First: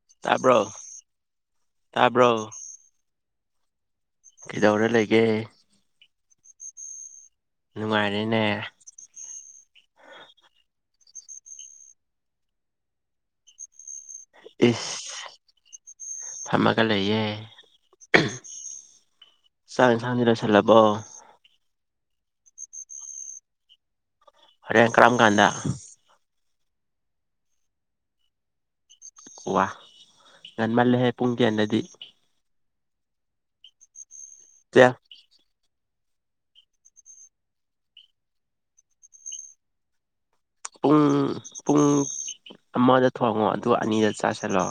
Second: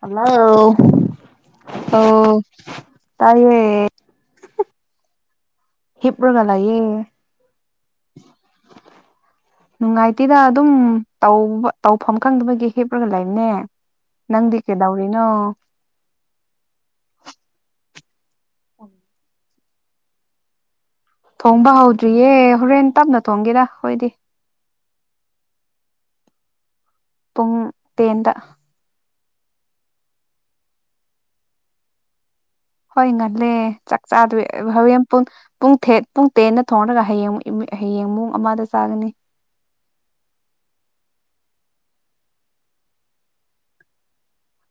Hello ꯇꯥꯕ꯭ꯔꯣ ꯑꯥꯎ ꯇꯥꯕ꯭ꯔꯣ ꯇꯥꯏꯌꯦ ꯀꯩꯗꯧꯔ ꯂꯩꯒꯦ ꯍꯤꯞꯔꯒ ꯂꯩꯌꯦ ꯅꯨꯡꯉꯥꯏꯔꯦꯅꯦ ꯅꯨꯡꯉꯥꯏꯇꯦꯗ ꯑꯗꯨꯝ ꯇꯧꯕ ꯇꯧꯐꯝ ꯈꯪꯗꯕꯒꯤ ꯍꯤꯞꯂꯒ ꯂꯩꯕꯅꯦ ꯅꯪꯗꯤ ꯀꯩꯗꯧꯔꯤꯅꯣ ꯏꯁ ꯐꯝꯃꯒ ꯂꯩꯌꯦ ꯆꯥꯛ ꯏꯟꯁꯥꯡꯗꯤ ꯂꯣꯏꯁꯤꯜꯂꯕꯣ ꯊꯣꯡꯕ ꯍꯧꯗ꯭ꯔꯤꯌꯦ ꯍꯣꯔꯦꯟ ꯇꯞꯅ ꯊꯣꯡꯒꯦꯗ ꯍꯣꯏꯗꯤ ꯍꯣꯔꯦꯟ ꯀꯔꯝꯀꯥꯟꯗ ꯄꯨꯡ ꯇꯦꯟꯗ ꯋꯥ ꯉꯟꯃꯜꯂꯦꯍꯦ ꯄꯨꯡ ꯇꯦꯟꯗꯗꯤ ꯍꯣꯏ ꯉꯜꯂꯦ ꯆꯥꯛ ꯆꯥꯗꯣꯢ ꯆꯦ ꯍꯧꯋꯦꯟ ꯄꯨꯡ ꯄꯨꯡ ꯊꯦꯠ ꯄꯨꯡ ꯇꯦꯟꯅ ꯊꯣꯡꯔꯒ ꯍꯌꯦꯡ ꯍꯌꯦꯡ ꯃꯨꯡ ꯑꯃꯗ ꯆꯥꯒꯅꯤ ꯄꯨꯡ ꯄꯨꯡ ꯑꯃꯗ ꯊꯣꯡꯉꯣ ꯑꯗꯨꯒ ꯑꯅꯤꯗ ꯆꯥꯁꯤꯜꯂꯣ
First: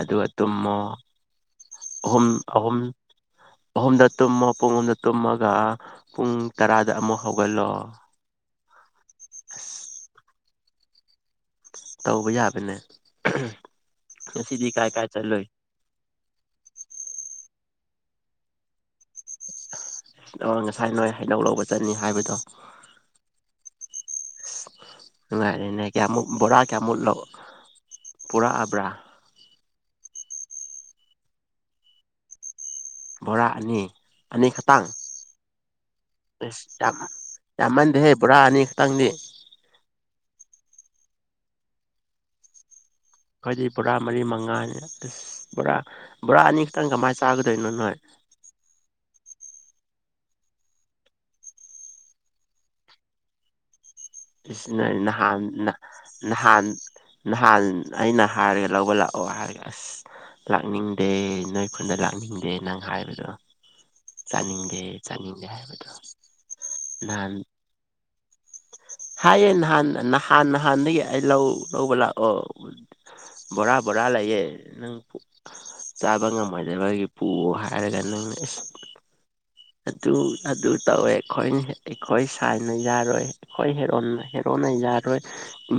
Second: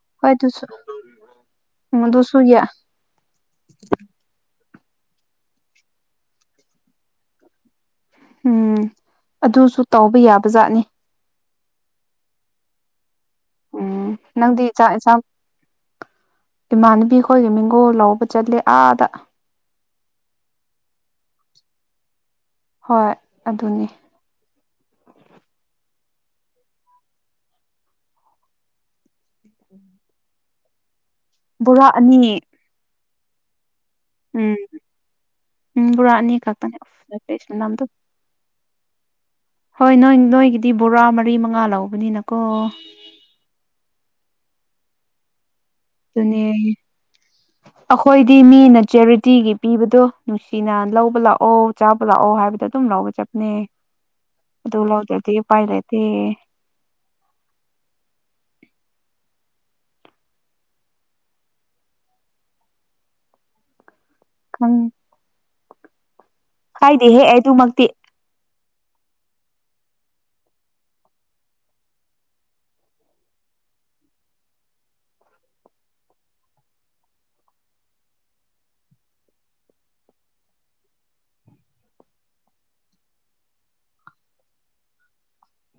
ꯑꯗꯨꯒ ꯍꯣꯏ ꯑꯗꯨꯁꯨ ꯇꯨꯝꯃꯣ ꯎꯝ ꯑꯍꯨꯝ ꯑꯗꯨꯁꯨ ꯌꯥ ꯑꯍꯨꯝ ꯑꯍꯨꯝꯗ ꯇꯨꯝꯃꯣ ꯄꯨꯡ ꯑꯍꯨꯝꯗ ꯇꯨꯝꯃꯒ ꯄꯨꯡ ꯇꯔꯥꯗ ꯑꯃꯨꯛ ꯍꯧꯒꯠꯂꯣ ꯍꯝ ꯑꯗꯨꯁꯨ ꯑꯁ ꯇꯧꯕ ꯌꯥꯕꯖꯥꯠꯅꯤ ꯇꯧꯕ ꯌꯥꯕꯅꯦ ꯎꯝ ꯅꯪꯗꯤ ꯉꯁꯤꯗꯤ ꯀꯥꯏ ꯆꯥꯛ ꯀꯥꯏ ꯢꯟꯁꯥꯡ ꯆꯠꯂꯨꯏ ꯏꯃꯥꯟꯅꯕꯤ ꯈꯣꯏꯒ ꯃꯦꯡꯒꯣ ꯂꯧꯕ ꯆꯠꯂꯦ ꯑꯥꯗ ꯉꯁꯥꯏ ꯅꯣꯏ ꯍꯩꯅꯧ ꯂꯧꯕ ꯆꯠꯅꯤ ꯍꯥꯏꯕꯗꯣ ꯍꯣꯏ ꯑꯗꯨꯅꯤ ꯅꯨꯡꯉꯥꯏꯔ‌ꯦꯅꯦ ꯀꯌꯥꯃꯨꯛ ꯕꯣꯔꯥ ꯀꯌꯥꯃꯨꯛ ꯄꯨꯔꯛꯑꯕ꯭ꯔꯥ ꯕꯣꯔꯥ ꯑꯅꯤ ꯕꯣꯔꯥ ꯑꯅꯤ ꯑꯅꯤ ꯎꯝ ꯈꯇꯥꯡ ꯎꯝ ꯕꯣꯔꯥ ꯑꯅꯤ ꯈꯛꯇꯅꯦ ꯢꯁ ꯅꯝꯗꯣ ꯌꯥꯝꯃꯟꯗꯦ ꯍꯦ ꯕ‌ꯣꯔꯥ ꯑꯅꯤ ꯈꯛꯇꯪꯗꯤ ꯍꯣꯏ ꯅꯣꯏ ꯅꯣꯏꯒꯤꯗꯤ ꯕꯣꯔꯥ ꯃꯔꯤ ꯃꯉꯥ ꯂꯧꯕꯅꯤꯅꯀꯣ ꯑꯩꯈꯣꯏꯗꯤ ꯕꯣꯔꯥ ꯃꯔꯤ ꯃꯉꯥꯅꯤ ꯑꯁ ꯕꯣꯔꯥ ꯕꯣꯔꯥ ꯑꯗꯨꯅꯦ ꯑꯅꯤ ꯈꯛꯇꯪ ꯀꯃꯥꯏꯅ ꯆꯥꯒꯗꯣꯏꯅꯣ ꯅꯣꯏ ꯁꯤꯗꯤ ꯃꯤꯅ ꯆꯦꯔꯤꯇꯤꯒꯤ ꯄꯤꯕꯗꯣ ꯅꯨꯡꯁꯤꯅ ꯂꯧꯕ ꯂꯥꯛꯑꯣ ꯆꯥꯕ ꯂꯥꯛꯑꯣ ꯍꯥꯏꯕꯗꯣ ꯑꯗꯨꯝ ꯂꯧꯕ ꯆꯠꯄꯅꯦ [inaudible] ꯏꯁ ꯅ‌ꯣꯏ ꯂꯧꯗ꯭ꯔꯗꯤ ꯅꯍꯥꯟ ꯎꯄꯥꯏ ꯅ ꯂꯩꯇꯦ ꯅꯍꯥꯟ ꯅꯍꯥꯟ ꯑꯩꯅ ꯍꯥꯏꯔꯒ ꯂꯧꯕ ꯂꯥꯛꯑꯣ ꯍꯥꯏꯔꯒ ꯑꯁ ꯂꯥꯛꯅꯤꯡꯗꯦ ꯅꯣꯏ ꯈꯨꯟꯗ ꯂꯥꯛꯅꯤꯡꯗꯦ ꯅꯪ ꯍꯥꯏꯕꯗꯣ ꯈꯪ ꯆꯥꯅꯤꯡꯗꯦ ꯆꯥꯅꯤꯡꯗꯦ ꯍꯥꯏꯕꯗꯣ ꯍꯥꯏꯗꯦꯍ‌ꯦ ꯑꯩ ꯅꯍꯥꯟ ꯑꯗꯨꯃꯛꯇꯤ ꯍꯥꯏꯌꯦ ꯅꯍꯥꯟ ꯅꯍꯥꯟ ꯅꯍꯥꯟꯗꯒꯤ ꯑꯩ ꯂꯧ ꯂꯧꯕ ꯂꯥꯛꯑꯣ ꯕꯣꯔꯥ ꯕꯣꯔꯥ ꯂꯩꯌꯦ ꯅꯪ ꯆꯥꯕ ꯉꯝꯃꯣꯏꯗꯕꯒꯤ ꯄꯨꯋꯣ ꯍꯥꯏꯔꯒ ꯅꯪꯅ ꯢꯁ ꯑꯗꯨ ꯑꯗꯨ ꯇꯧꯋꯦ ꯑꯩꯈꯣꯏ ꯑꯩꯈꯣꯏ ꯁꯥꯏꯅ ꯌꯥꯔꯣꯏ ꯑꯩꯈꯣꯢ ꯍꯦꯔꯣꯅ ꯌꯥꯔꯣꯏ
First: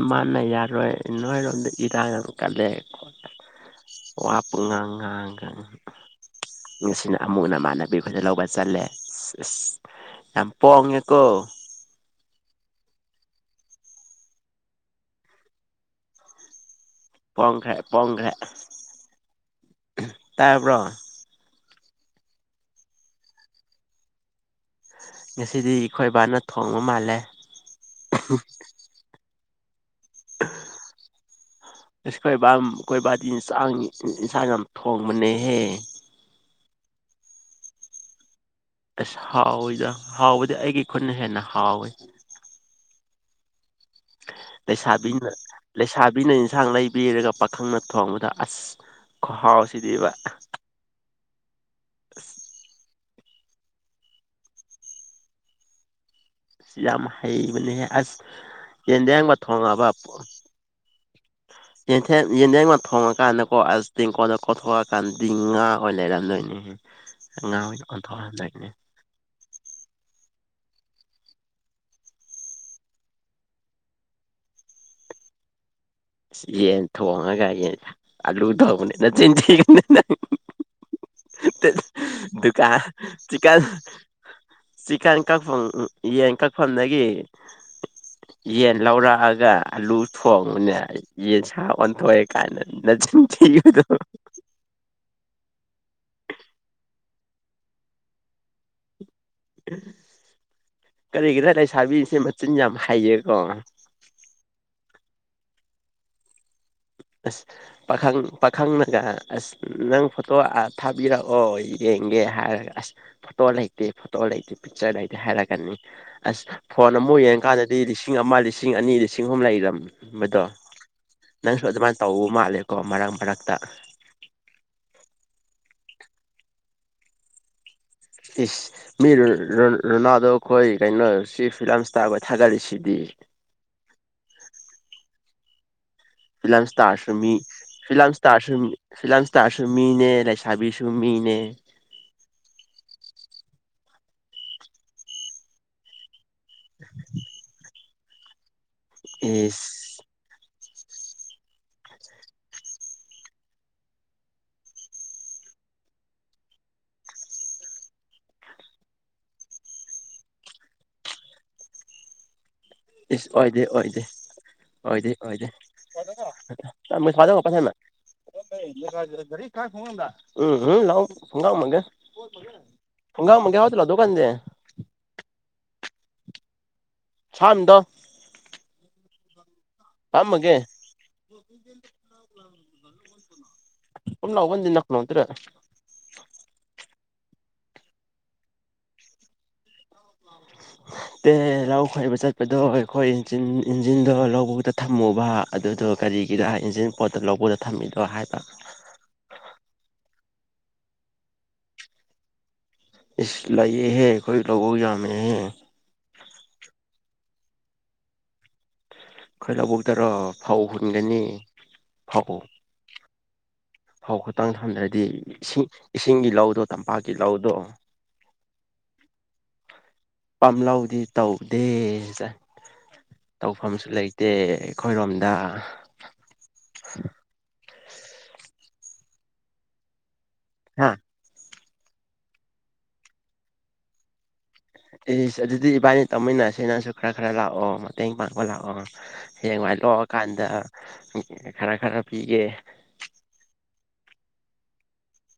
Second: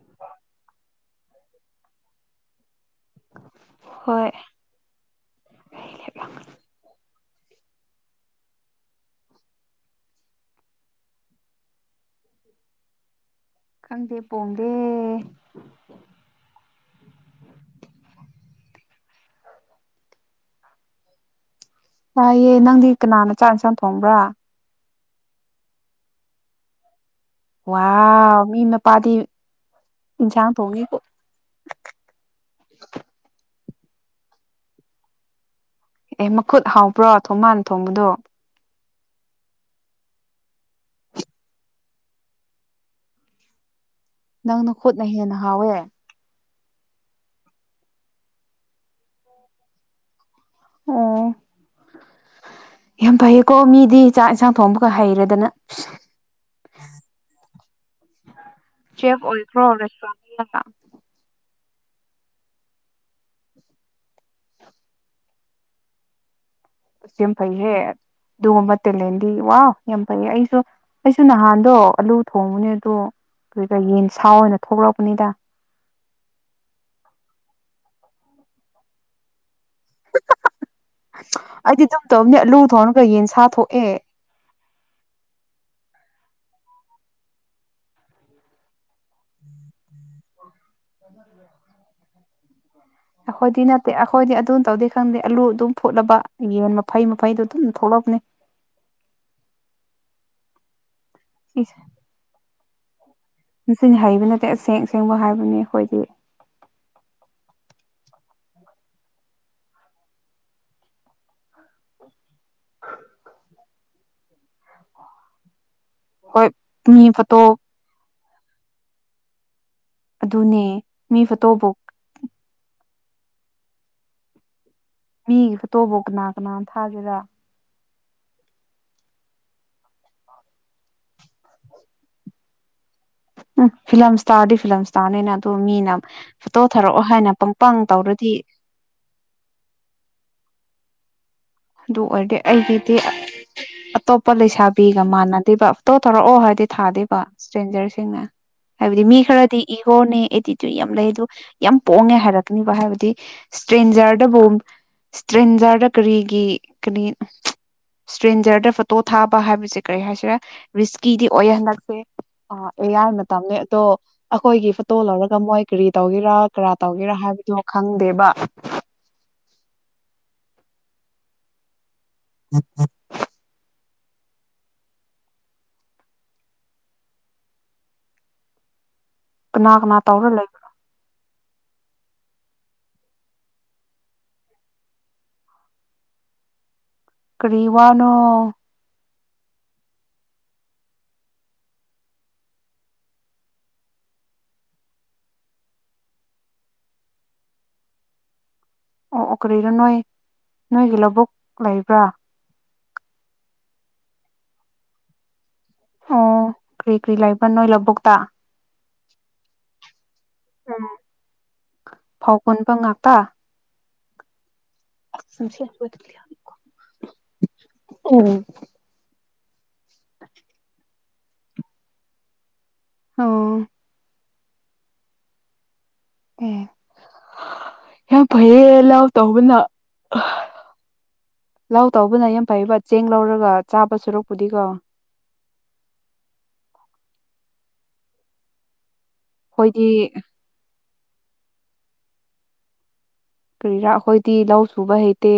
ꯃꯥꯅ ꯌꯥꯔꯣꯏ ꯅꯣꯏꯔꯣꯝꯗ ꯏꯔꯥꯡ ꯀꯜꯂꯦ ꯈꯣꯠꯂꯦ ꯍꯣꯏ ꯋꯥ ꯄꯨꯡ ꯉꯥꯡꯉꯒ ꯉꯁꯤꯅ ꯑꯃꯨꯛ ꯅꯃꯥꯟꯅꯕꯤ ꯈꯣꯢꯗ ꯂꯧꯕ ꯆꯠꯂꯦ ꯑꯁ ꯌꯥꯝ ꯄꯣꯡꯉꯦꯀꯣ ꯈꯪꯗꯦ ꯄꯣꯡꯗꯦ ꯄ‌ꯣꯡꯈ꯭ꯔꯦ ꯄꯣꯡꯈ꯭ꯔꯦ ꯇꯥꯕ꯭ꯔꯣ ꯇꯥꯏꯌꯦ ꯅꯪꯗꯤ ꯀꯅꯥꯅ ꯆꯥꯛ ꯏꯟꯁꯥꯡ ꯊꯣꯡꯕ꯭ꯔꯥ ꯉꯁꯤꯗꯤ ꯏꯈꯣꯏ ꯕꯥꯅ ꯊꯣꯡꯕ ꯃꯥꯜꯂꯦ ꯋꯥꯎ ꯃꯤ ꯃꯄꯥꯗꯤ ꯏꯟꯁꯥꯡ ꯊ‌ꯣꯡꯉꯤꯕ‌ꯣ ꯏꯁ ꯑꯈꯣꯏꯕꯥ ꯑꯥꯈꯣꯏ ꯕꯥꯗꯤ ꯏꯟꯁꯥꯡ ꯏꯟꯁꯥꯡ ꯌꯥꯝ ꯊꯣꯡꯕꯅꯦꯍꯦ ꯑꯦ ꯃꯈꯨꯠ ꯍꯥꯎꯕ꯭ꯔꯣ ꯊꯣꯡꯕꯥꯥꯟ ꯊꯣꯡꯕꯗꯣ ꯑꯁ ꯍꯥꯎꯋꯤꯗ ꯍꯥꯎꯕꯗꯤ ꯑꯩꯒꯤ ꯈꯨꯠꯅ ꯍꯦꯟꯅ ꯍꯥꯎꯋꯤ ꯅꯪꯅ ꯈꯨꯠꯅ ꯂꯩꯁꯥꯕꯤꯅ ꯍꯦꯟꯅ ꯍꯥꯎꯋꯦ ꯂꯩꯁꯥꯕ ꯕꯤꯅ ꯏꯟꯁꯥꯡ ꯂꯩꯕꯤꯔꯒ ꯄꯥꯈꯪꯅ ꯊꯣꯡꯕꯗ ꯑꯁ ꯈꯨꯍꯥꯎꯁꯤꯗꯤꯕ ꯑꯣ ꯑꯁ ꯌꯥꯝ ꯐꯩꯌꯦꯀꯣ ꯃꯤꯗꯤ ꯆꯥꯛ ꯌꯦꯟꯁꯥꯡ ꯊꯣꯡꯕꯒ ꯍꯩꯔꯗꯅ ꯌꯥꯝ ꯍꯥꯏꯩꯕꯅ‌ꯦꯍ‌ꯦ ꯑꯁ ꯆꯦꯝ ꯌꯦꯟꯗꯦꯝꯒ ꯑꯣꯏꯈ꯭ꯔꯣ ꯊꯣꯡꯉꯕ ꯔꯦꯁꯇꯨꯔꯥꯟ ꯑꯃꯗ ꯌꯦꯟꯊꯦꯝ ꯌꯦꯟꯗꯦꯝꯒ ꯊꯣꯡꯉꯀꯥꯟꯗꯀꯣ ꯑꯁ ꯇꯦꯡꯀꯣꯜꯗ ꯀꯣꯊꯣꯛꯑꯀꯥꯟꯗꯗꯤ ꯉꯥ ꯑꯣꯏ ꯂꯩꯔꯝꯗꯣꯏꯅꯦ ꯌꯝ ꯐꯩꯍꯦ ꯑꯗꯨꯒꯨꯝꯕ ꯇꯦꯂꯦꯟꯗꯤ ꯋꯥ ꯌꯥꯝ ꯐꯩ ꯑꯩꯁꯨ ꯑꯩꯁꯨ ꯅꯍꯥꯟꯗꯣ ꯑꯂꯨ ꯊꯣꯡꯕꯅꯦ ꯑꯗꯣ ꯑꯗꯨꯒ ꯌꯦꯟ ꯁꯥ ꯑꯣꯏꯅ ꯊꯣꯛꯂꯛꯄꯅꯤꯗ ꯏꯁ ꯌꯦꯟ ꯊꯣꯡꯉꯒ ꯌꯦꯟ ꯑꯂꯨ ꯊ‌ꯣꯡꯕꯅꯤ ꯅꯆꯤꯟꯊꯤꯒꯅꯨ ꯅꯪ ꯑꯩꯗꯤ [unintelligible] ꯑꯗꯨꯝ ꯇꯧꯕꯅꯦ ꯑꯂꯨ ꯗꯨꯀꯥꯟ ꯊꯣꯡꯔꯒ ꯌꯦꯟꯁꯥ ꯗꯨꯀꯥꯟ ꯊꯣꯛꯑꯦ ꯆꯤꯀꯟ ꯀꯛꯐꯝ ꯌꯦꯟ ꯀꯛꯐꯝꯗꯒꯤ ꯌꯦꯟ ꯂꯧꯔꯛꯑꯒ ꯑꯂꯨ ꯊꯣꯡꯕꯨꯅꯦ ꯌꯦꯟ ꯁꯥ ꯑꯣꯟꯊꯣꯛꯑꯦ ꯀꯥꯏꯅ ꯅꯆꯤꯟ ꯊꯤꯒꯅꯨ ꯑꯈꯣꯏꯗꯤ ꯑꯗꯨꯝ ꯇꯧꯗꯦ ꯈꯪꯗꯦ ꯑꯥꯂꯨ ꯑꯗꯨꯝ ꯐꯨꯠꯂꯕ ꯌꯦꯟ ꯃꯐꯩ ꯃꯐꯩꯗꯣ ꯑꯗꯨꯝ ꯊꯣꯛꯂꯛꯄꯅꯦ [inaudible] ꯀꯔꯤꯒꯤꯔ ꯏꯁ ꯂꯩꯁꯥꯕꯤꯁꯦ ꯃꯆꯤꯟ ꯌꯥꯝ ꯍꯥꯏꯌꯦꯀꯣ ꯆꯤꯟ ꯍꯩꯕ ꯅꯠꯇꯦ ꯑꯁꯦꯡ ꯑꯁꯦꯡꯕ ꯍꯥꯏꯕꯅꯤ ꯑꯩꯈꯣꯏꯗꯤ ꯑꯁ꯫ ꯄꯥꯈꯪ ꯄꯥꯈꯪꯅꯒ ꯑꯁ ꯅꯪ ꯐꯣꯇꯣ ꯑ ꯊꯥꯕꯤꯔꯛꯑꯣ ꯌꯦꯡꯒꯦ ꯍꯥꯏꯔꯒ ꯑꯁ꯫ ꯐꯣꯇꯣ ꯂꯩꯇꯦ ꯐꯣꯇꯣ ꯂꯩꯇꯦ ꯄꯤꯛꯆꯔ ꯂꯩꯇꯦ ꯍꯥꯏꯔ ꯒꯅꯤ ꯍꯣꯏ ꯑꯁ ꯐꯣꯟ ꯃꯤ ꯑꯃꯨꯛ ꯐꯣꯇꯣ ꯌꯦꯡꯉꯀꯥꯟꯗꯗꯤ ꯂꯤꯁꯤꯡ ꯑꯃ ꯂꯤꯁꯤꯡ ꯑꯅꯤ ꯂꯤꯁꯤꯡ ꯑꯍꯨꯝ ꯂꯩꯔꯝ ꯑꯗꯨꯅꯦ꯫ ꯃꯤ ꯅꯪꯁꯨ ꯐꯣꯇꯣꯕꯨ ꯑꯗꯨꯃꯥꯏꯟ ꯇꯧꯕ ꯃꯥꯜꯂꯦꯀꯣ ꯃꯔꯛ ꯃꯔꯛꯇ꯫ ꯃꯤꯒꯤ ꯐꯣꯇꯣꯕꯨ ꯀꯅꯥ ꯀꯅꯥꯟ ꯊꯥꯒꯦꯔꯥ꯫ ꯏꯁ꯫ ꯃꯤ ꯔꯣ ꯔꯣ ꯔꯣꯅꯥꯜꯗꯣꯈꯣꯏ ꯀꯩꯅꯣ ꯁꯤ ꯐꯤꯂꯝ ꯏꯁꯇꯥꯔꯈꯣꯏ ꯊꯥꯒꯠꯂꯤꯁꯤꯗꯤ꯫ ꯎꯝ ꯐꯤꯂꯝꯁꯇꯥꯥꯔꯗꯤ ꯐꯤꯂꯝꯁꯇꯥꯔꯅꯤꯅ ꯑꯗꯣ ꯃꯤꯅ꯫ ꯐꯣꯇꯣ ꯐꯤꯂꯝ ꯊꯥꯔꯛꯑꯣ ꯏꯁꯇꯥꯔꯁꯨ ꯍꯥꯏꯅ ꯃꯤ ꯄꯪꯄꯪ ꯐꯤꯂꯝ ꯇꯧꯔꯗꯤ꯫ ꯏꯁꯇꯥꯔꯁꯨ ꯐꯤꯂꯝ ꯏꯁꯇꯥꯔꯁꯨ ꯃꯤꯅꯦ ꯂꯩꯁꯥꯕꯤꯁꯨ ꯃꯤꯅꯦ꯫ ꯑꯗꯨ ꯑꯣꯏꯔꯗꯤ ꯑꯩꯒꯤꯗꯤ [inaudible] ꯑꯇꯣꯞꯄ ꯂꯩꯁꯥꯕꯤꯒ ꯃꯥꯟꯅꯗꯦꯕ꯫ ꯐꯣꯇꯣ ꯊꯧꯔꯛꯑꯣ ꯍꯥꯏꯔꯗꯤ ꯊꯥꯗꯦꯕ ꯏꯁꯇ꯭ꯔꯦꯟꯖꯔꯁꯤꯡꯅ ꯍꯥꯏꯕꯗꯤ ꯃꯤ ꯈꯔꯗꯤ ꯏ꯫ ꯏꯁ ꯔꯣꯅꯦ ꯑꯦꯗꯤꯇꯔ ꯌꯥꯝ ꯂꯩ ꯑꯗꯨ ꯌꯥꯝ ꯄꯣꯡꯉꯦ ꯍꯥꯏꯔꯛꯀꯅꯤꯕ ꯍꯥꯏꯕꯗꯤ ꯏꯁꯇ꯭ꯔꯦꯟꯖꯔꯗꯕꯨ ꯏꯁꯇ꯭ꯔꯦꯟꯖꯔꯗ ꯀꯔꯤꯒꯤ ꯀꯔꯤ [inaudible] ꯏꯁꯇ꯭ꯔꯦꯟꯖꯔꯗ ꯐꯣꯇꯣ ꯊꯥꯕ ꯍꯥꯏꯕꯁꯦ ꯀꯔꯤ ꯍꯥꯏꯁꯤꯔꯦ ꯔꯤꯁꯀꯤꯗꯤ ꯑꯣꯏ ꯍꯟꯗꯛꯁꯦ ꯑ ꯑꯦꯌꯥꯏ ꯏꯁ ꯃꯇꯝꯅꯤ ꯑꯣꯏꯗꯦ ꯑꯗꯣ ꯑꯣꯏꯗꯦ ꯑꯩꯈꯣꯏꯒꯤ ꯐꯣꯇꯣ ꯑꯣꯏꯗꯦ ꯂꯧꯔꯒ ꯑꯣꯏꯗꯦ ꯃꯣꯏ ꯀꯔꯤ ꯇꯧꯒꯦꯔꯥ ꯀꯔꯥ ꯇꯧꯒꯦꯔꯥ ꯍꯥꯏꯕꯗꯣ ꯈꯪꯗꯦꯕ [inaudible] [inaudible] ꯎꯝ ꯎꯝ ꯂꯥꯎ ꯈꯨꯡꯒꯎꯝꯃꯥꯒꯦ [inaudible] [unintelligible] ꯁꯥꯟꯗꯝ ꯀꯅꯥ ꯑꯃꯥ ꯑꯝꯃꯒꯦ ꯎ ꯂ ꯑꯣꯟꯤꯟ ꯀꯂꯣꯇ꯭ꯔꯦ [inaudible] ꯀꯔꯤ ꯋꯥꯅꯣ [unintelligible] ꯇꯦ ꯂꯧ ꯈꯣꯏꯕ ꯆꯠꯄꯗꯣ ꯑꯩꯈꯣꯏ ꯏꯟꯖꯤꯟꯗꯣ ꯂꯧꯕꯨꯛꯇ ꯊꯝꯃꯨꯕ ꯑꯗꯨꯗꯣ ꯀꯔꯤꯒꯤꯔ ꯏꯟꯖꯤꯟ ꯄꯣꯠꯇꯣ ꯂꯧꯕꯨꯛꯗ ꯊꯝꯃꯤꯗꯣ ꯍꯥꯏꯕ ꯑꯣ ꯑꯣ ꯀꯔꯤꯅꯣ ꯅꯣꯏ ꯅꯣꯏꯒꯤ ꯂꯧꯕꯨꯛ ꯂꯩꯕ꯭ꯔꯥ ꯏꯁ ꯂꯩꯥꯏꯌꯦꯍꯦ ꯑꯩꯈꯣꯢ ꯂꯧꯕꯨꯛ ꯌꯥꯝꯃꯦ ꯍꯦ ꯑꯣ ꯀꯔꯤ ꯀꯔꯤ ꯂꯩꯕ ꯅꯣꯏ ꯂꯧꯕꯨꯛꯇ ꯈꯣꯢ ꯂꯧꯕꯨꯛꯇꯔꯣ ꯐꯧ ꯍꯨꯟꯒꯅꯤ ꯐꯧ ꯄꯨꯟꯕ ꯐꯧ ꯉꯥꯛꯇ ꯐꯧ ꯉꯥꯛꯇꯪ ꯊꯝꯗ꯭ꯔꯗꯤ ꯏꯁꯤꯡ ꯏꯁꯤꯡꯒꯤ ꯂꯧꯗꯣ ꯇꯝꯄꯥꯛꯀꯤ ꯂꯧꯗꯣ ꯑꯣ ꯄꯥꯝꯂꯧꯗꯤ ꯇꯧꯗꯦ ꯑꯣ ꯇꯧꯐꯝꯁꯨ ꯂꯩꯇꯦ ꯂꯩꯇꯦ ꯑꯩꯈꯣꯏꯔꯣꯝꯗ ꯑꯦ ꯌꯥꯝ ꯐꯩꯌꯦ ꯂꯧ ꯇꯧꯕꯅ ꯍꯥ ꯂꯥꯎ ꯇꯧꯕꯅ ꯌꯥꯝ ꯐꯩꯕ ꯆꯦꯡ ꯂꯧꯔꯒ ꯆꯥꯕ ꯁꯨꯔꯛꯄꯨꯗꯤꯀꯣ ꯑꯦ ꯑꯗꯨꯗꯤ ꯏꯕꯥꯅꯤ ꯇꯧꯃꯤꯟꯅꯁꯦꯅ ꯈꯔ ꯈꯔ ꯂꯥꯛꯑꯣ ꯃꯇꯦꯡ ꯄꯥꯡꯕ ꯂꯥꯛꯑꯣꯅꯣ ꯍꯌꯦꯡꯋꯥꯢ ꯑꯩꯈꯣꯏꯗꯤ ꯂꯣꯛꯑꯀꯥꯟꯗ ꯈꯔ ꯈꯔ ꯄꯤꯒꯦ ꯀꯔꯤꯔꯥ ꯑꯩꯈꯣꯏꯗꯤ ꯂꯧ ꯁꯨꯕ ꯍꯩꯇꯦ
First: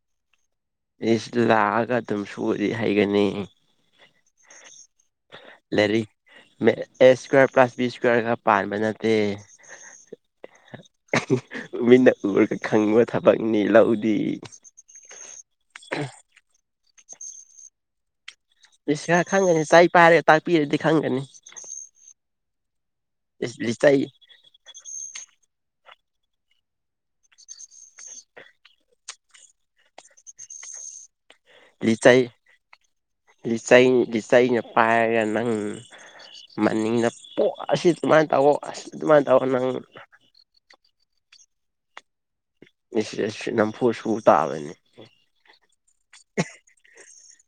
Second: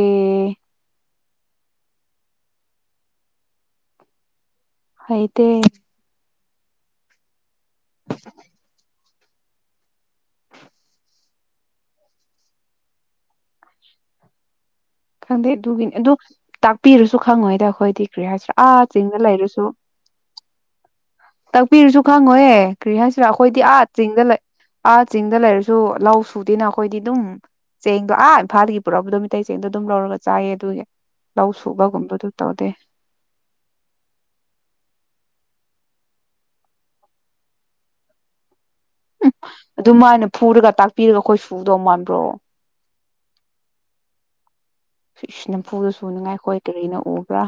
ꯢꯁ ꯂꯥꯛꯑꯒ ꯑꯗꯨꯝ ꯁꯨꯔꯗꯤ ꯍꯩꯒꯅꯤ ꯍꯩꯇꯦ ꯔꯤ A square plus B square ꯀ ꯄꯥꯟꯕ ꯅꯠꯇꯦ ꯃꯤꯠꯅ ꯎꯔꯒ ꯈꯪꯕ ꯊꯕꯛꯅꯤ ꯂꯧꯗꯤ ꯈꯪꯗꯦ ꯑꯗꯨꯒꯤꯅꯤ ꯑꯗꯨ ꯇꯥꯛꯄꯤꯔꯁꯨ ꯈꯪꯉꯣꯏꯗ ꯑꯩꯈꯣꯏꯗꯤ ꯀꯔꯤ ꯍꯥꯏꯁꯤꯔꯥ ꯑꯥ ꯏꯁ ꯆꯤꯡꯗ ꯈꯪꯒꯅꯤ ꯂꯩꯔꯁꯨ ꯆꯩ ꯄꯥꯏꯔꯒ ꯇꯥꯛꯄꯤꯔꯗꯤ ꯈꯪꯒꯅꯤ꯫ ꯇꯥꯛꯄꯤꯔꯁꯨ ꯈꯪꯉꯣꯢꯌ‌ꯦ ꯀꯔꯤ ꯍꯥꯏꯁꯤꯔ ꯏꯁ ꯑꯈꯣꯏꯗꯤ ꯑꯥ ꯂꯤꯆꯩ ꯆꯤꯡꯗ ꯂꯩ꯫ ꯑꯥ ꯆꯤꯡꯗ ꯂꯩꯔꯁꯨ ꯂꯧ ꯁꯨꯗꯦꯅ ꯑꯈꯣꯏꯗꯤ ꯑꯗꯨꯝ ꯆꯦꯡꯗꯣ ꯑꯥ ꯏꯝꯐꯥꯜꯗꯒꯤ ꯄꯨꯔꯛꯄꯗꯣ ꯃꯤꯇꯩꯩ ꯆꯦꯡꯗꯣ꯫ ꯑꯗꯨꯝ ꯂꯧꯔꯒ ꯆꯥꯏꯌꯦ ꯑꯗꯨꯒꯤ ꯂꯧ ꯂꯤꯆꯩ ꯁꯨꯕꯒꯨꯝꯕꯗꯨ ꯇꯧꯗꯦ꯫ ꯂꯤꯆꯩ ꯂꯤꯆꯩꯅ ꯄꯥꯏꯔꯒ ꯅꯪ꯫ ꯃꯅꯤꯡꯗ ꯄꯣꯛ ꯑꯁꯤ ꯁꯨꯃꯥꯏꯅ ꯇꯧꯑꯣ ꯑꯁ꯫ ꯑꯗꯨꯃꯥꯏꯅ ꯍꯨꯝ ꯇꯧꯋꯣ ꯅꯪ ꯑꯗꯨꯃꯥꯏꯅ ꯐꯨꯔꯒ ꯇꯥꯛꯄꯤꯔꯒ ꯑꯈꯣꯏ ꯁꯨꯗꯧ ꯃꯥꯟꯕ꯭ꯔꯣ꯫ ꯏꯁ ꯏꯁ ꯅꯝꯐꯨ ꯁꯨꯕ ꯇꯥꯕꯅꯤ꯫ ꯅꯝꯐꯨꯗ ꯁꯨꯅꯤꯡꯉꯥꯏ ꯈꯣꯏ ꯀꯔꯤꯅ ꯎꯕ꯭ꯔꯥ꯫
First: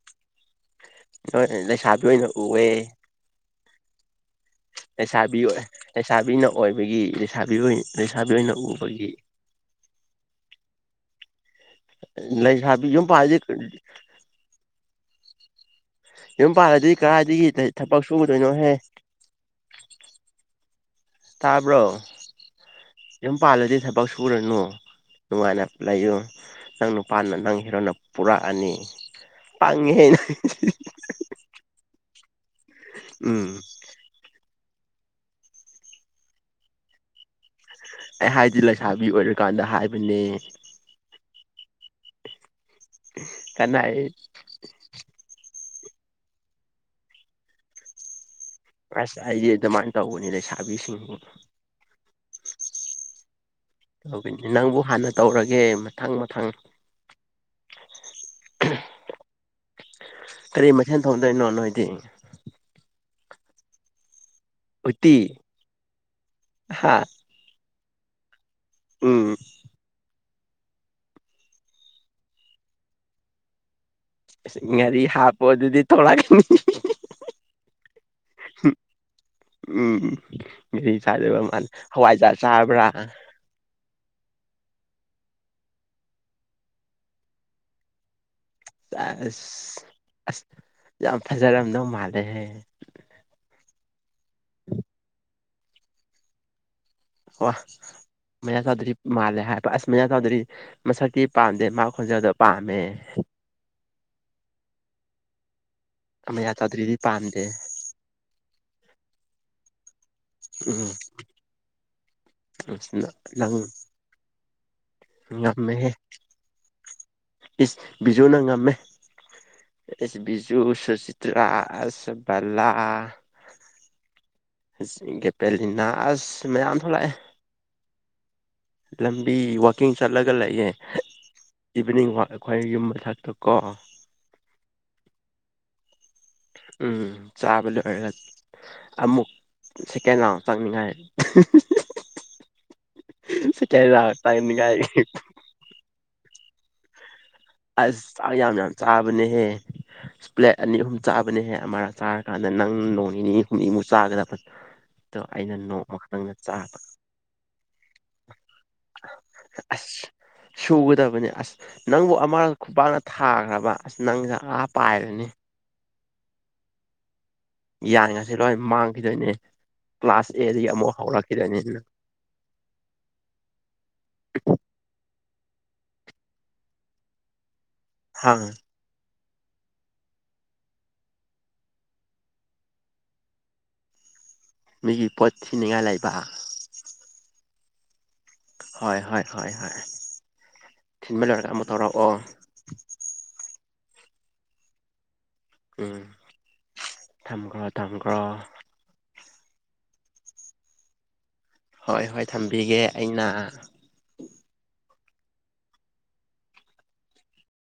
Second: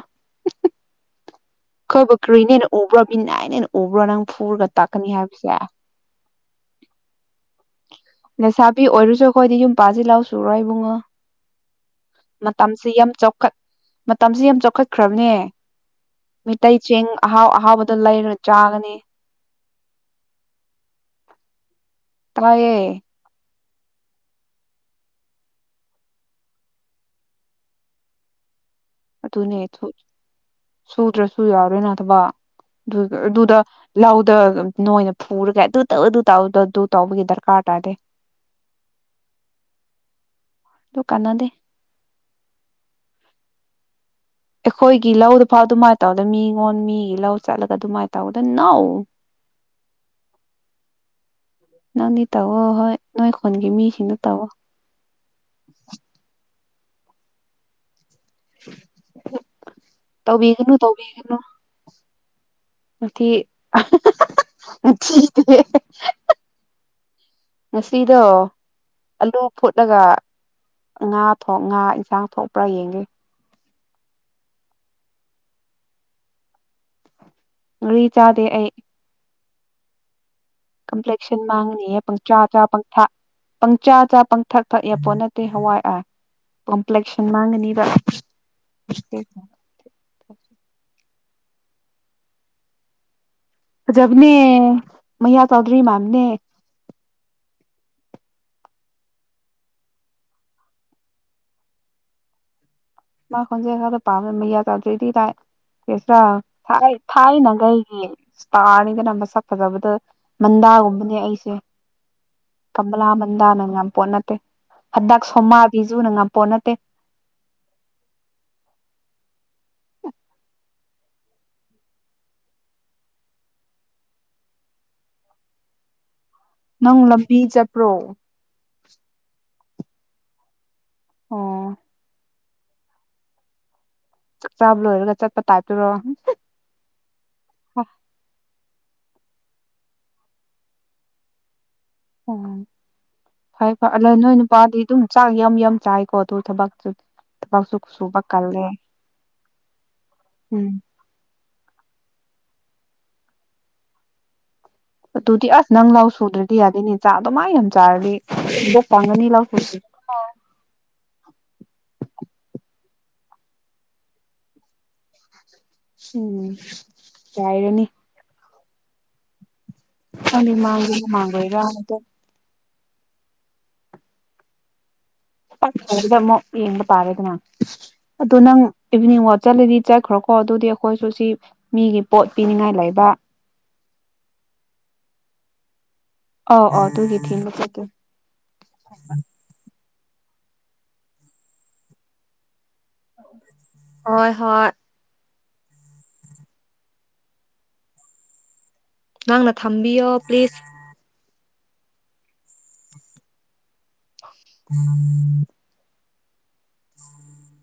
ꯍꫭꯏ ꯂꯩꯁꯥꯕꯤ ꯑꯩꯈꯣꯏꯕꯨ ꯑꫭꯏꯅ ꯀꯔꯤꯅꯦꯅ ꯎꯨꯋ‌ꯦ꯫ ꯎꯕ꯭ꯔꯥ ꯃꯤꯅꯥꯏꯅꯦꯅ [unintelligible] ꯎꯕ꯭ꯔꯣ ꯅꯪ ꯐꯨꯔꯒ꯫ ꯇꯥꯛꯀꯅꯤ ꯂꯩꯁꯥꯕꯤ ꯍꯥꯏꯕꯁꯦ ꯂꯩꯁꯥꯕꯤꯅ ꯑꯣꯏꯕꯒꯤ ꯂꯩꯁꯥꯕꯤ ꯂꯩꯁꯥꯕꯤ ꯑꯣꯏꯅ ꯎꯨꯕꯒꯤ꯫ ꯅꯨꯄꯥꯁꯨ ꯂꯥꯎ ꯁꯨꯔꯣꯢ ꯏꯕꯨꯡꯉꯣ ꯃꯇꯝꯁꯤ ꯂꯩꯁꯥꯕꯤ ꯌꯨꯝ ꯌꯥꯝ ꯄꯥꯜꯂꯗꯤ ꯆꯥꯎꯈꯠ꯫ ꯃꯇꯝꯁꯤ ꯌꯥꯝ ꯆꯥꯎꯈꯠꯈ꯭ꯔꯝꯅꯦ꯫ ꯌꯨꯝ ꯃꯩꯇꯩ ꯄꯥꯜꯂꯗꯤ ꯆꯦꯡ ꯑꯍꯥꯎ ꯀꯗꯥꯏꯗꯒꯤ ꯑꯍꯥꯎꯕꯗꫭ ꯊꯕꯛ ꯂꯩꯔꯒ ꯁꯨꯒꯗꯣꯏꯅꯣꯍꯦ ꯆꯥꯒꯅꯤ꯫ ꯇꯥꯕ꯭ꯔꯣ꯫ ꯇꯥꯏꯌꯦ꯫ ꯌꯨꯝ ꯄꯥꯜꯂꯗꯤ ꯊꯕꯛ ꯁꯨꯔꯅꯨ꯫ ꯅꯨꯡꯉꯥꯏꯅ ꯂꯩꯌꯨ ꯅꯪ ꯅꯨꯄꯥꯅ ꯅꯪ ꯍꯤꯔꯣꯅ ꯄꯨꯔꯛꯑꯅꯤ꯫ ꯑꯗꯨꯅꯦ ꯄꯪꯉꯦꯍꯦ ꯁꯨꯗ꯭ꯔꯁꯨ ꯌꯥꯔꯦꯅ ꯊꯕꯛ ꯑꯗꯨ ꯑꯗꯨꯗ꯫ ꯎꯝ ꯂꯧꯗ ꯅꯣꯏꯅ ꯐꯨꯔꯒ ꯑꯗꯨ ꯇꯧ ꯑꯗꯨ ꯇꯧ ꯑꯗꯨ ꯇꯧꯕꯒꯤ ꯗꯔꯀꯥꯔ꯫ ꯇꯥꯗꯦ ꯑꯩ ꯍꯥꯏꯗꯤ ꯂꯩꯁꯥꯕꯤ ꯑꯣꯏꯔꯀꯥꯟꯗ ꯍꯥꯏꯕꯅꯦ‌꯫ ꯑꯗꯨ ꯀꯥꯟꯅꯗ‌ꯦ꯫ ꯀꯥꯟꯅꯩ꯫ ꯑꯩꯈꯣꯏꯒꯤ ꯂꯧꯗ ꯐꯥꯎ ꯑꯗꯨꯃꯥꯏꯅ ꯇꯧꯗꯦ ꯃꯤꯉꯣꯟ ꯃꯤꯒꯤ ꯂꯧ ꯆꯠꯂꯒ ꯑꯗꯨꯃꯥꯏꯅ ꯫ ꯇꯧꯗ ꯅꫭ ꯑꯁ ꯑꯩꯗꯤ ꯑꯗꯨꯃꯥꯏꯅ ꯇꯧꯕꯅꯤ ꯂꯩꯁꯥꯕꯤꯁꯤꯡ ꯅꯪꯗꯤ ꯇꯧꯑꯣ ꯍꯣꯏ ꯅꯣꯏ ꯈꯨꯟꯒꯤ ꯃꯤ ꯅꯪꯕꯨ ꯍꯥꯟꯅ ꯇꯧꯔꯒꯦ ꯃꯊꯪ ꯃꯊꯪ ꯀꯔꯤ ꯇꯧꯕꯤꯒꯅꯨ ꯃꯊꯦꯟ ꯊꯣꯡꯗꯣꯏꯅꯣ ꯅꯣꯏꯗꯤ ꯃꯊꯤ [unintelligible] ꯃꯊꯤ ꯎꯇꯤ ꯌꯦ ꯍꯥ ꯉꯁꯤꯗꯣ ꯎꯝ ꯑꯂꯨ ꯐꯨꯠꯂꯒ ꯉꯥ ꯊꫭꯛ ꯉꯥ ꯏꯟꯁꯥꯡ ꯊꯣꯛꯄ꯭ꯔꯥ ꯌꯦꯡꯒꯦ ꯉꯔꯤ ꯍꯥꯞꯄꫭ ꯑꯗꯨꯗꯤ ꯊꫭꯛꯂꯛꯀꯅꯤ ꯉꯥꯔꯤ ꯆꯥꯗꯦ ꯑꯩ ꯎꯝ ꯉꯥꯔꯤ ꯆꯥꯗꯕ ꯀꯝꯄ꯭ꯂꯦꯛꯁꯟ ꯃꯥꯜꯂꯦ ꯃꯥꯡꯒꯅꯤꯌꯦ ꯍꯋꯥꯏꯖꯥꯔ ꯄꯪꯆꯥ ꯆꯥ ꯆꯥꯕ꯭ꯔꯥ ꯄꯪꯊꯥꯛ ꯄꯪꯆꯥ ꯆꯥ ꯄꯪꯊꯛ ꯊꯛ ꯌꯥꯄꯣꯠ ꯅꯠꯇꯦ ꯍꯋꯥꯏ ꯑꯥ ꯀꯝꯄ꯭ꯂꯦꯛꯁꯟ ꯃꯥꯡꯒꯅꯤꯕ ꯁꯦꯁ ꯑꯁ ꯌꯥꯝ ꯐꯖꯔꯝꯗꯧ ꯃꯥꯜꯂꯦꯍꯦ ꯐꯖꯕꯅꯦ ꯃꯩꯌꯥ ꯆꯧꯗ꯭ꯔꯤ ꯃꯥꯟꯕꯅꯦ ꯋꯥ ꯃꯩꯌꯥ ꯆꯧꯗ꯭ꯔꯤ ꯃꯥꯂꯦ ꯍꯥꯏꯕ ꯑꯁ ꯃꯩꯌꯥ ꯆꯧꯗ꯭ꯔꯤ꯫ ꯃꯁꯛꯇꯤ ꯄꯥꯝꯗꯦ ꯃꯥ ꯈꯣꯟꯖꯦꯜꯗꯣ ꯄꯥꯝꯃꯦ ꯃꯥ ꯈꯣꯟꯖꯦꯜ ꯈꯛꯇ ꯄꯥꯝꯃꯦ ꯃꯩꯌꯥ ꯆꯥꯗ꯭ꯔꯣꯏꯗꯤ ꯇꯥꯏ ꯀꯁ꯭ꯔꯥ ꯃꯌꯥ ꯆꯧꯗꯔꯤꯗꯤ ꯄꯥꯝꯗꯦ ꯊꯥꯏꯅꯈꯩꯒꯤ꯫ ꯏꯁꯇꯥꯔꯅꯤꯗꯅ ꯃꯁꯛ ꯐꯖꯕꯗ ꯎꯝ ꯃꯟꯗꯥꯒꯨꯝꯕꯅꯦ ꯑꯩꯁꯦ꯫ ꯀꯃꯂꯥ ꯅꯪ ꯃꯟꯗꯥꯅ ꯉꯝꯄꯣꯠ ꯅꯠꯇ‌ꯦ ꯉꯝꯃꯦꯍꯦ ꯅꯠꯇꯦ ꯏꯁ ꯕꯤꯖꯨꯅ ꯉꯝꯃꯦ ꯏꯁ ꯕꯤꯖꯨ ꯁꯨꯆꯤꯇ꯭ꯔꯥ ꯑꯁ ꯕꯂꯥ꯫ ꯒꯦꯄꯦꯂꯤꯅꯥ ꯑꯁ ꯃꯌꯥꯝ ꯅꯪ ꯊꯣꯛꯂꯛꯑꯦ꯫ ꯂꯝꯕꯤ ꯆꯠꯄ꯭ꯔꯣ ꯂꯝꯕꯤ ꯋꯥꯛꯀꯤꯡ ꯆꯠꯂꯒ ꯂꯩꯌꯦ ꯑꯣ ꯏꯚꯤꯅꯤꯡꯋꯥꯛ꯫ ꯑꯩꯈꯣꯏ ꯌꯨꯝ ꯃꯊꯥꯛꯇ ꯀꯣ ꯆꯥꯛ ꯆꯥꯕ ꯂꯣꯏꯔꯒ ꯆꯠꯄ ꯇꯥꯏꯞꯇꯔꯣ ꯎꯝ ꯆꯥꯕ ꯂꯣꯏꯔꯒ ꯑꯃꯨꯛ ꯁꯦꯀꯦꯟ ꯔꯥꯎꯟ ꯆꯪꯅꯤꯡꯉꯥꯏ ꯑꯣꯝ ꯁꯦꯀꯦꯟ ꯐꯔꯦ ꯔꯥꯎꯟ ꯅꯣꯏ ꯅꯨꯄꯥꯗꯤ ꯆꯪꯅꯤꯡꯉꯥꯏ ꯑꯗꯨꯝ ꯆꯥꯛ ꯌꯥꯝ ꯌꯥꯝ ꯆꯥꯏꯀꯣ ꯑꯗꯨ ꯊꯕꯛꯇꯨꯗꯤ ꯑꯁ ꯆꯥꯛ ꯌꯥꯝ ꯌꯥꯝ ꯆꯥꯕꯅꯦꯍꯦ ꯏꯁ ꯄ꯭ꯂꯦꯠ ꯎꯝ ꯑꯅꯤ ꯑꯍꯨꯝ ꯆꯥꯕꯅꯦꯍꯦ ꯑꯃꯥ ꯆꯥꯔꯀꯥꯟꯗ ꯅꯪ ꯅꯣꯡ ꯅꯤꯅꯤ ꯍꯨꯝꯅꯤꯃꯨꯛ ꯆꯥꯒꯗꯕ ꯑꯗꯣ ꯑꯗꯨꯗꯤ ꯑꯩꯅ ꯑꯁ ꯅꯪ ꯅꯣꯡꯃ ꯂꯥꯎ ꯈꯛꯇꯪꯗ ꯁꯨꯗ꯭ꯔꯗꯤ ꯆꯥ ꯌꯥꯗꯦꯅꯦ ꯆꯥꯛ ꯑꯗꯨꯃꯥꯏ ꯌꯥꯝ ꯆꯥꯔꯗꯤ ꯅꯕꯨꯛ ꯀꯪꯉꯅꯤ ꯂꯥꯎ ꯁꯨꯁꯤ ꯁꯨꯒꯗꯥꯕꯅꯦ ꯑꯁ ꯅꯪꯕꯨ ꯑꯃꯔꯛ ꯈꯨꯄꯥꯛꯅ ꯊꯥꯈ꯭ꯔꯕ ꯑꯁ ꯅꯪꯁꯦ ꯑꯥ ꯄꯥꯏꯈꯔꯅꯤ ꯎꯝ ꯌꯥꯏꯔꯅꯤ ꯒꯌ꯭ꯥꯟꯒꯥꯁꯤ ꯂꯣꯏ ꯃꯥꯡꯈꯤꯗꯣꯏꯅꯦ ꯀ꯭ꯂꯥꯁ ꯈꯪꯗꯦ ꯑꯦꯗꯒꯤ ꯑꯃꯨꯛ ꯃꯥꯡꯒꯦꯔ ꯃꯥꯡꯉꯣꯏꯔ ꯍꯧꯔꯛꯈꯤꯗꯣꯏꯅꯤꯅ ꯍꯥꯏꯗꯣ ꯑꯗꯨꯗꯃꯨꯛ ꯌꯦꯡꯕ ꯇꯥꯔꯦꯗꯅ ꯑꯗꯣ ꯍꯪ ꯅꯪ ꯏꯚꯤꯅꯤꯡ ꯋꯥꯛ ꯆꯠꯂꯗꯤ ꯆꯠꯈ꯭ꯔꯣꯀꯣ ꯑꯗꯨꯗꯤ ꯑꯩꯈꯣꯏꯁꯨ ꯁꯤ ꯃꯤꯒꯤ ꯄꯣꯠ ꯄꯤꯅꯤꯡꯉꯥꯏ ꯂꯩꯕ ꯃꯤꯒꯤ ꯄꯣꯠ ꯊꯤꯅꯤꯡꯉꯥꯏ ꯂꯩꯕ ꯑꯣ ꯑꯣ ꯇꯨꯒꯤ ꯊꯤꯟꯕ ꯆꯠꯀꯦ ꯍꯣꯏ ꯍꯣꯏ ꯍꯣꯏ ꯍꯣꯏ ꯊꯤꯟꯕ ꯂꯣꯏꯔꯒ ꯑꯃꯨꯛ ꯇꯧꯔꯛꯑꯣ ꯍꯣꯏ ꯍꯣꯏ ꯎꯝ ꯊꯝꯈ꯭ꯔꯣ ꯊꯝꯈ꯭ꯔꯣ ꯅꯪꯅ ꯊꯝꯕꯤꯌꯣ ꯄ꯭ꯂꯤꯖ ꯍꯣꯏ ꯍꯣꯏ ꯊꯝꯕꯤꯒꯦ ꯑꯩꯅ [inaudible]